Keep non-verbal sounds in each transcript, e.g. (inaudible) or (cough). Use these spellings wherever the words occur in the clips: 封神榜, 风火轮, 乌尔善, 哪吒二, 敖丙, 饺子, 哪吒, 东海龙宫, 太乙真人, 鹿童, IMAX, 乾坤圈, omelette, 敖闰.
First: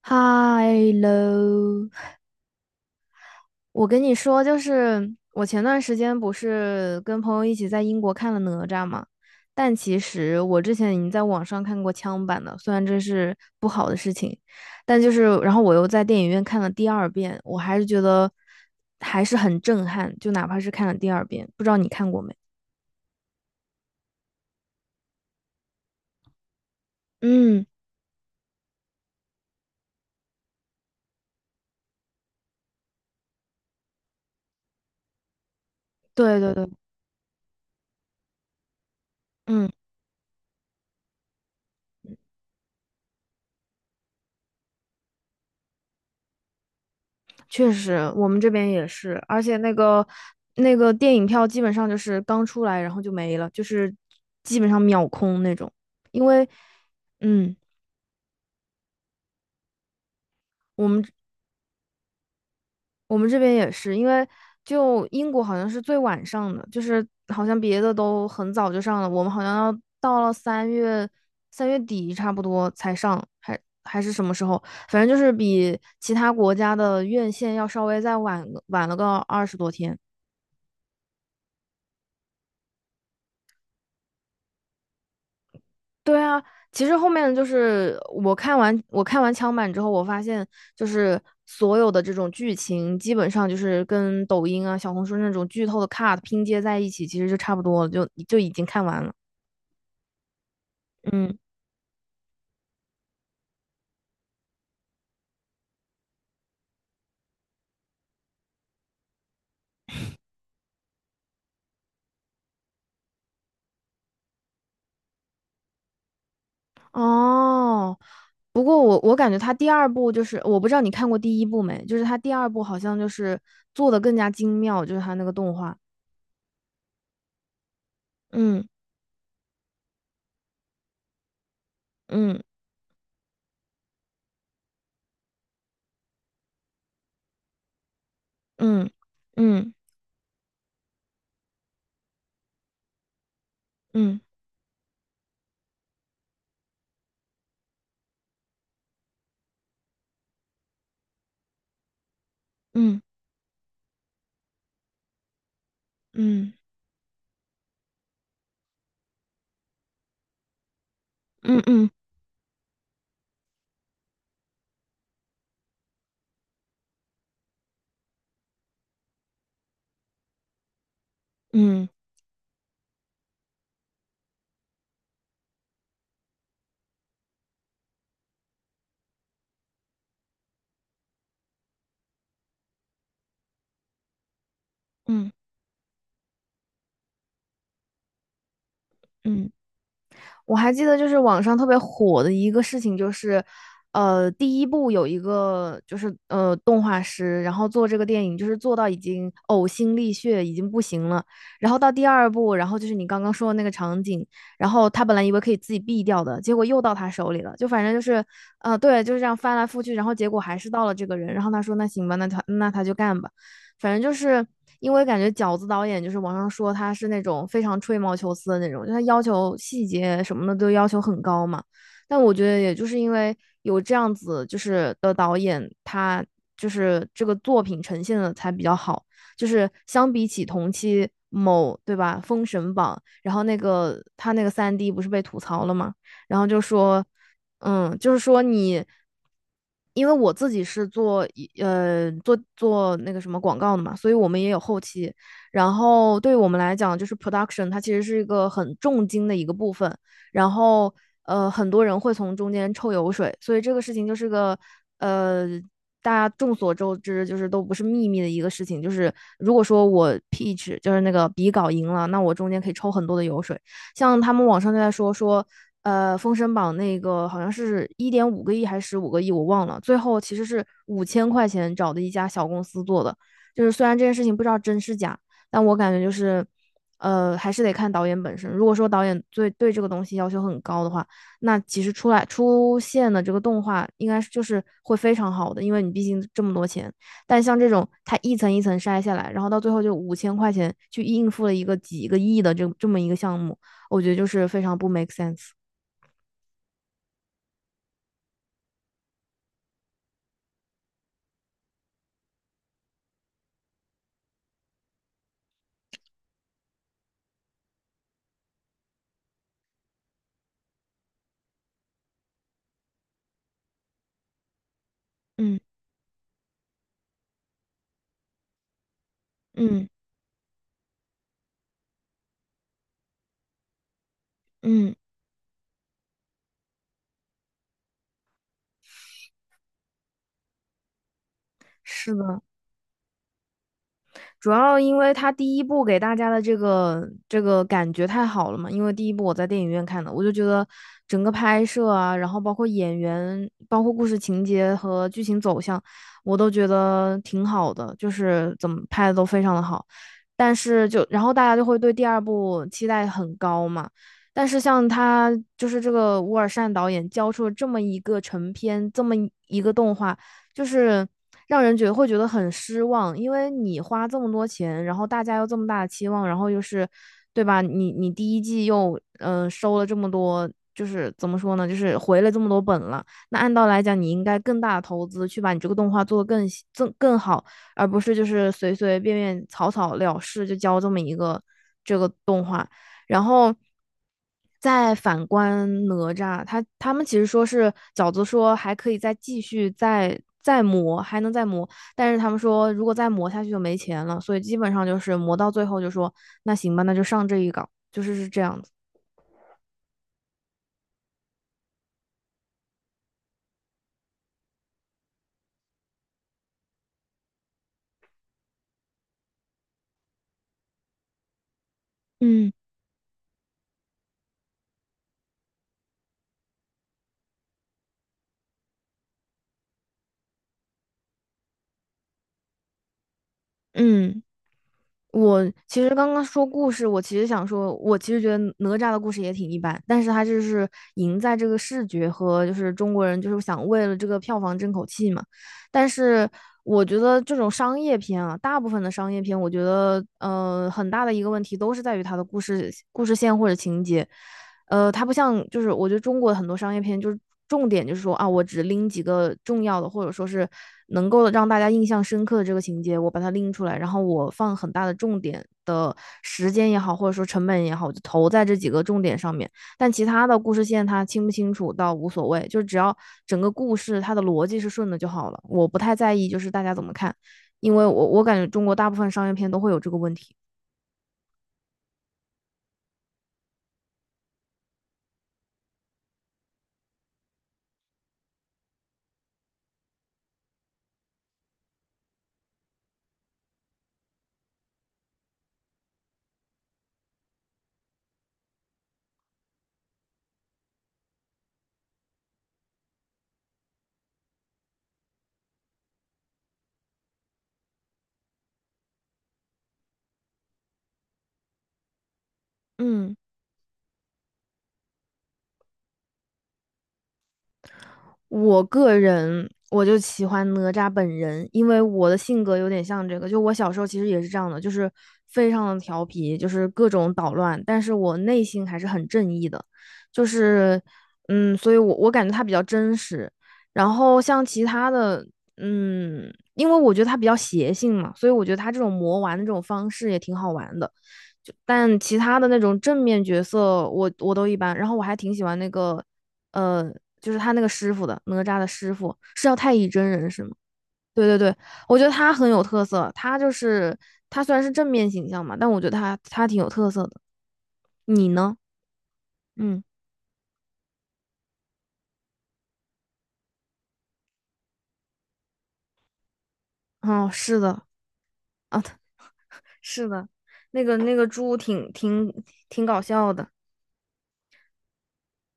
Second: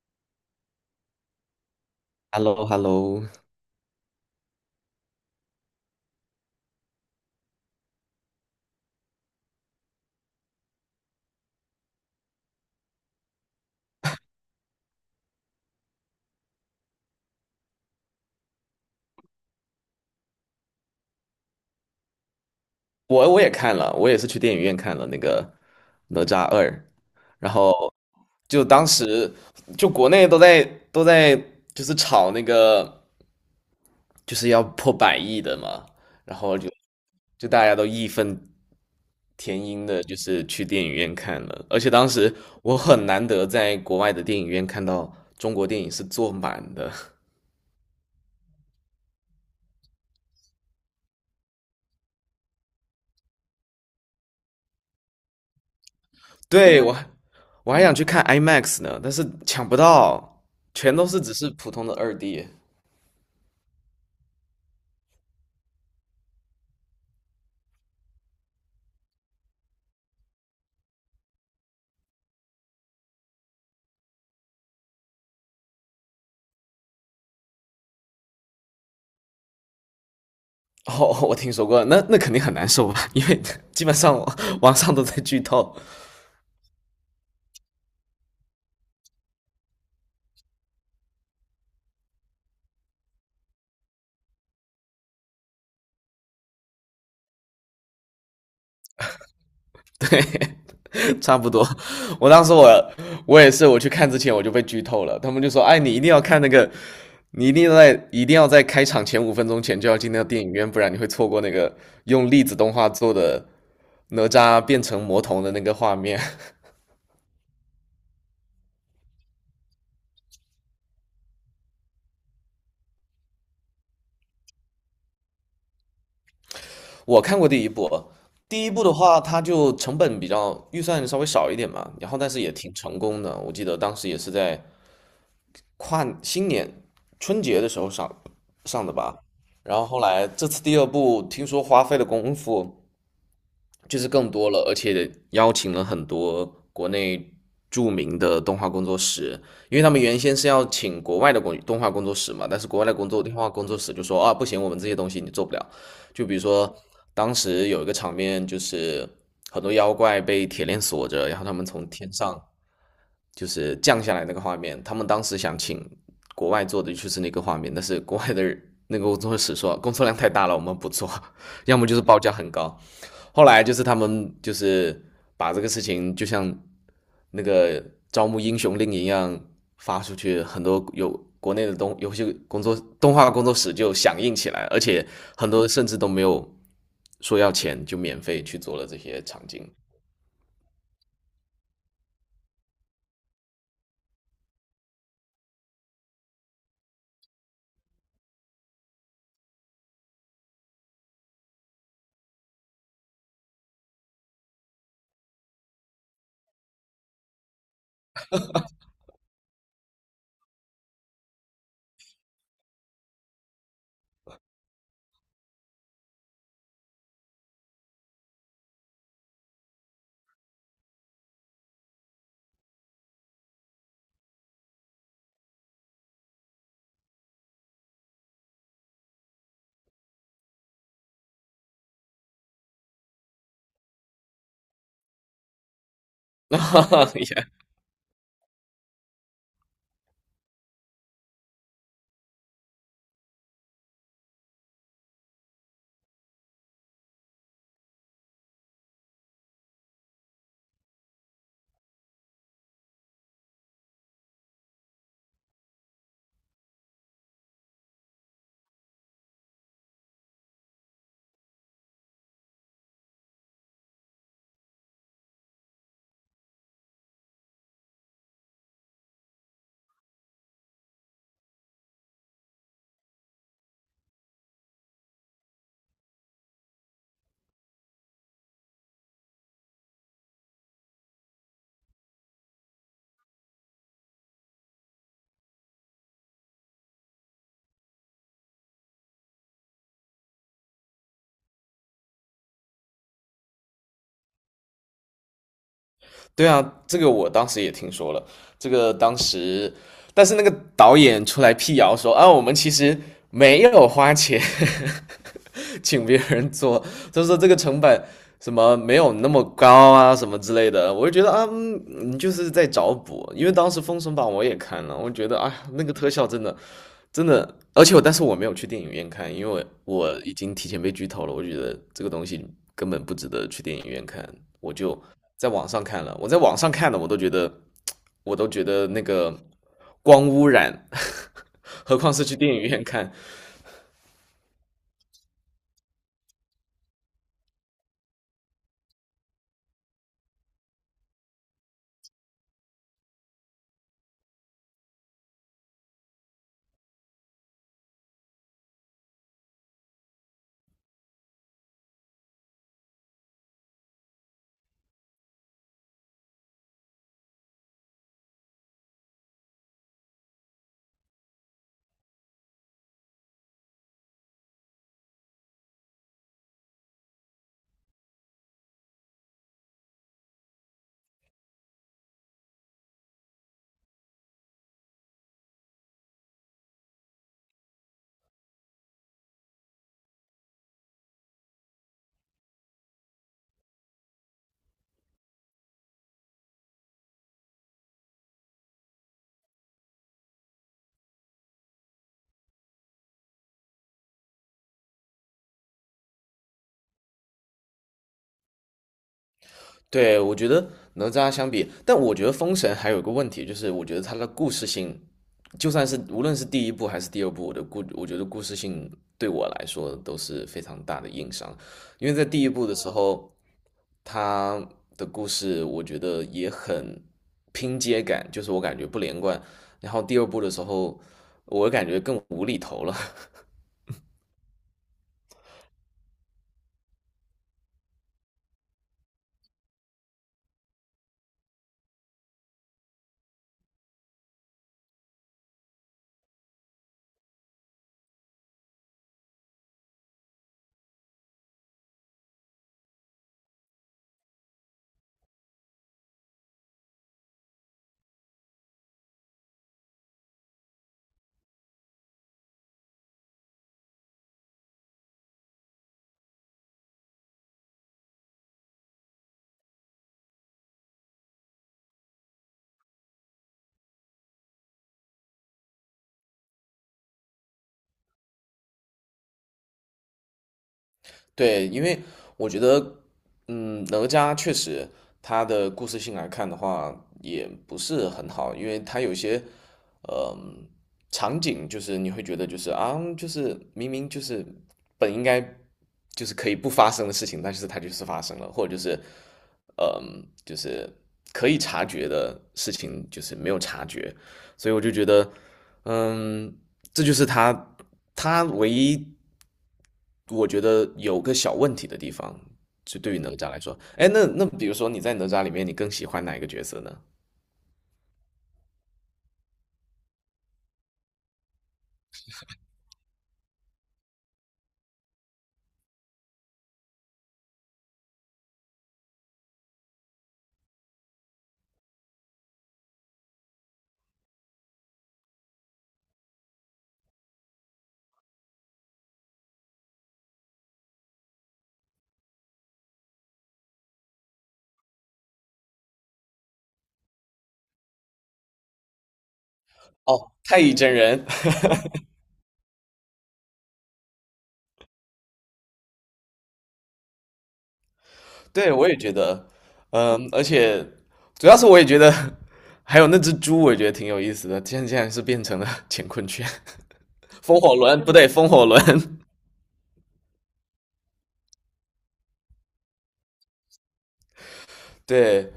嗨喽，h e l l o h e l l o。 我跟你说，就是我前段时间不是跟朋友一起在英国看了哪吒嘛，但其实我之前已经在网上看过枪版的，虽然这是不好的事情，但就是然后我又在电影院看了第二遍，我还是觉得还是很震撼，就哪怕是看了第二遍，不知道你看过没？我也看了，我也是去电影院看了那个《哪吒二》。然嗯，后就当时就国内都在都在就是炒那个就是要破100亿的嘛。然对对后对，就大家都义愤填嗯。膺的，就是去电影院看了，而且当时我很难得在国外的电影院看到中国电影是坐满的。(laughs) 确实，我们这边也是，而且那个电影票基本上就是刚出来，然后就没了，就是基本上秒空那种。因为，对，我还嗯，我还想去看 IMAX 呢，但是抢不到，我全们都是只是普通的2D。我们这边也是，因为就英国好像是最晚上的，就是好像别的都很早就上了，我们好像要到了三月底差不多才上，还是什么时候？反正就是比其他国家的院线要稍微再晚了个20多天。哦，我听说过，那肯定很难受吧？因为 (laughs) 基本上网上都在剧透。对啊，其实后面就是我看完枪版之后，我发现就是所有的这种剧情，基本上就是跟抖音啊、小红书那种剧透的 cut 拼接在一起，其实就差不多了，就已经看完了。对，(laughs) 差嗯，不多。我当时我我也是，我去看之前我就被剧透了。他们就说："哎，你一定要看那个，你一定要在开场前5分钟前就要进那个电影院，不然你会错过那个用粒子动画做的哪吒变成魔童的那个画面。"哦，不过我感觉他第二部就是我不知道你看过第一部没，就是他第二部好像就是做的更加精妙，就是他那个动画。我看过第一部。第嗯一部的话，它就成本比较预算稍微少一点嘛，然后但嗯是也挺成功的。我记得当时也是在跨新年春节的时候上嗯的吧。嗯然后后来这次第二部听说花费的功夫就是嗯更多了，而且邀请了很多国内著名的动画工作室。因为他们原先是要请国外的动画工作室嘛，但是国外的嗯动画工作室就说啊，不行，我们这些东西你做不了。就比如嗯说，当时有一个场面，就是很多妖怪被铁链锁着，然后他嗯们从嗯天上就是降下来那个画面。他们当时想请国外做的就是那个画面，但是国外的那个工作室说工作量太大了，我们不做。(laughs) 要么嗯就是报价很高。后来就是他们就是把这个事情就像那个招募英雄令一样发出去。很多有国内的东，游戏工作动画工作室就响应起来，而且嗯嗯。很多甚至都没有说要钱，就免费去做了这些场嗯。景。我还记得就是网上特别火的一个事情，就是第一部有一个就是动画师，然后做这个电影就是做到已经呕心沥血，已经不行了。然后到第二部，然后就是你刚刚说的那个场景，然后他本来以为可以自己毙掉的，结果又到他手里了。就反正就是对，就是这样翻来覆去，然后结果还是到了这个人。然后他说那行吧，那他就干吧。反正就是因为感觉饺子导演就是网上说他是那种非常吹毛求疵的那种，就他要求细节什么的都要求很高嘛。但我觉得也就是因为有这样子就是的导演，他就是这个作品呈现的才比较好，就是相比起同期。某对吧？封神榜，然后那个他那个三 D 不是被吐槽了吗？然后就说 (laughs) 也嗯，就是说你，因为我自己是做一呃做做那个什么广告的嘛，所以我们也有后期。然后对于我们来讲，就是 production,它其实是一个很重金的一个部分。然后很多人会从中间抽油水，所以这个事情就是个呃大家众所周知，就是都不是秘密的一个事情。就是如果说我 pitch 就是那个比稿赢了，那我中间可以抽很多的油水。像他们网上就在说，封神榜》那个好像是1.5个亿还是15个亿，我忘了。最后其实是五千块钱找的一家小公司做的，就是虽然这件事情不知道真是假，但我感觉就是，还是得看导演本身。如果说导演对这个东西要求很高的话，那其实出现的这个动画应该是就是会非常好的，因为你毕竟这么多钱。但像这种它一层一层筛下来，然后到最后就五千块钱去应付了一个几个亿的这么一个项目，我觉得就是非常不 make sense。对啊，这个我当时也听说了，这个当时。但是那个导演出来辟谣说啊，我们其实没有花钱请别人做。(laughs) 就是说这个成本什么没有那么高啊，什么之类的。我就觉得啊，你就是在找补。因为当时《封神榜》我也看了，我觉得啊，嗯那个特效真的真的，而且但是我没有去电影院看。因为嗯我已经提前被剧透了，我觉得这个东西根本不值得去电影院看，我嗯，就在网上看了。我在网上看的，我都觉得，那个光污染，(laughs) 何况是是去的，电影院看。主要因为他第一部给大家的这个感觉太好了嘛，因为第一部我在电影院看的，我就觉得整个拍摄啊，然后包括演员，包括故事情节和剧情走向，我都觉得挺好的，就是怎么拍的都非常的好。但是就然后大家就会对第二部期待很高嘛。但是像他就是这个乌尔善导演交出了这么一个成片，这么一个动画，就是让人觉得会觉得很失望，因为你花这么多钱，然后大家又这么大的期望，然后又是，对吧？你第一季又收了这么多，就是怎么说呢？就是回了这么多本了。那按道理来讲，你应该更大的投资去把你这个动画做得更细更好，而不是就是随随便便草草了事就交这么一个这个动画。然后再反观哪吒，他们其实说是饺子说还可以再继续再磨，还能再磨，但是他们说如果再磨下去就没钱了，所以基本上就是磨到最后就说那行吧，那就上这一稿，就是是这样子。对，我觉得哪吒相比，但我觉得封神还有个问题。就是我觉得它的故事性，就算是无论是第一部还是第二部，我觉得故事性对我来说都是非常大的硬伤。因为在第一嗯部的时候，它的故事我觉得也很拼接感，就是我感觉不连贯。然后第二部的时候，我感觉更无厘头了。(laughs) 嗯。我其实刚刚说故事，我其实想说，我其实觉得哪吒的故事也挺一般，但是他就是赢在这个视觉和就是中国人就是想为了这个票房争口气嘛。但是我觉得这种商业片啊，大部分的商业片，我觉得很大的一个问题都是在于它的故事线或者情节。它不像就是我觉得中国很多商业片就是重点就是说啊，我只拎几个重要的，或者说是能够让大家印象深刻的这个情节，我把它拎出来，然后我放很大的重点的时间也好，或者说成本也好，我就投在这几个重点上面。但其他的故事线它清不清楚倒无所谓，就是只要整个故事它的逻辑是顺的就好了。我不太在意就是大家怎么看，因为我感觉中国大部分商业片都会有这个问题。对，因为我觉得，哪吒确实他的故事性来看的话，也不是很好。因为他有些场景就是你会觉得就是啊，就是明明就是本应该就是可以不发生的事情，但是它就是发生了，或者就是嗯，呃就是可以察觉的事情，就是没有察觉。所以我就觉得，嗯，这就是他唯一我觉得有个小问题的地方。就对嗯。于哪吒来说，哎，那比如说你在哪吒里面，你更喜欢哪一个角色呢？我个人我就喜欢哪吒本人，因为我的性格有点像这个，就我小时候其实也是这样的，就是非常的调皮，就是各种捣乱，但是我内心还是很正义的，就是所以我感觉他比较真实，然后像其他的，因为我觉得他比较邪性嘛，所以我觉得他这种魔丸的这种方式也挺好玩的。就但其他的那种正面角色我都一般。然后我还挺喜欢那个呃，就是他那个师傅的哪吒的师傅是叫太乙真人哦，是吗？太乙真人。对对对，(laughs) 我觉得他很有特色，他就是他虽然是正面形象嘛，但我觉得他挺有特色的。你呢？对，我也觉得，嗯，而且主要是我也觉得，(laughs) 还有那只猪，我也觉得挺有意思的。现在竟然是变成了 (laughs) 乾坤圈、哦，(laughs) 是风火的轮，不对，风火啊，轮。(laughs) 是的，那个猪挺搞笑的。(laughs) 对。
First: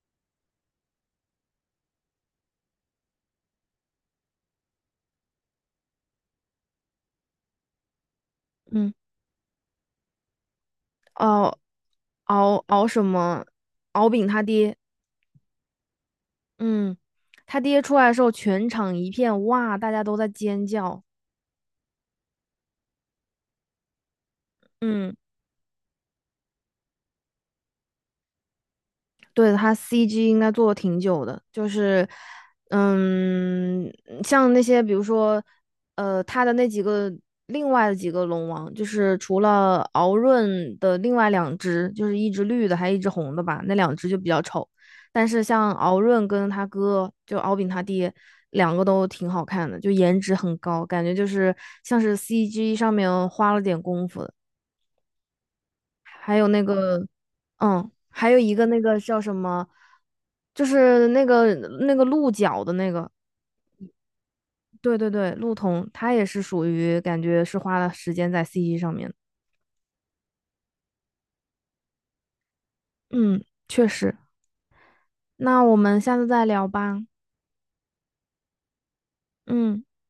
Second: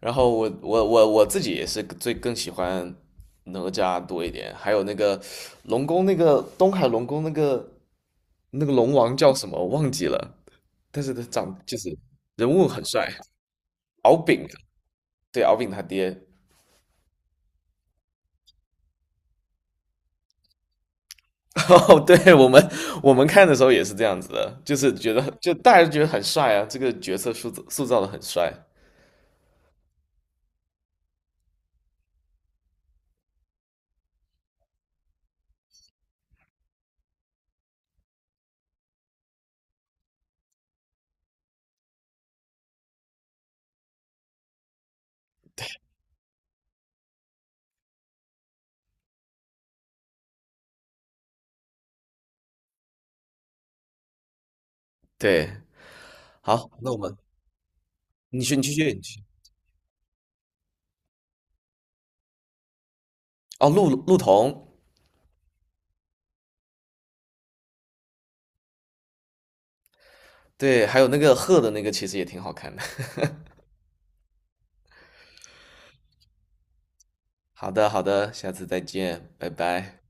然后我自己也是最更喜欢哪吒多一点。还有那个龙宫那个东海龙宫那个嗯，龙王叫什么我忘记了，但是他长哦，就是人敖物很敖什帅。么？敖敖丙他丙，爹，对，敖丙他爹。嗯，他爹出来的时候，全场一片哇，大家都在尖叫。哦，对，我们看的时候也是这样子的，就是觉嗯。得就大家觉得很帅啊，这个角色塑造的很帅。对，他 CG 应该做的挺久的，就是，嗯，像那些比如说，它的那几个另外的几个龙王，就是除了敖闰的另外两只，就是一只绿的，还一只红的吧，那两只就比较丑。但是像敖闰跟他哥，就敖丙他爹，两个都挺好看的，就颜值很高，感觉就是像是 CG 上面花了点功夫的。对，还有那好，那我个，们还有你一去你个去那续，个你继叫续。什么，就是那个鹿角的那个，哦，陆童。对对对，鹿童，他也是属于感觉是花了时间在 CG 上面的。对，还有那个贺的那个其实也挺好看的。(laughs) 嗯，确实。那我们下次再聊吧。好的，好的，下次再见，拜嗯。拜。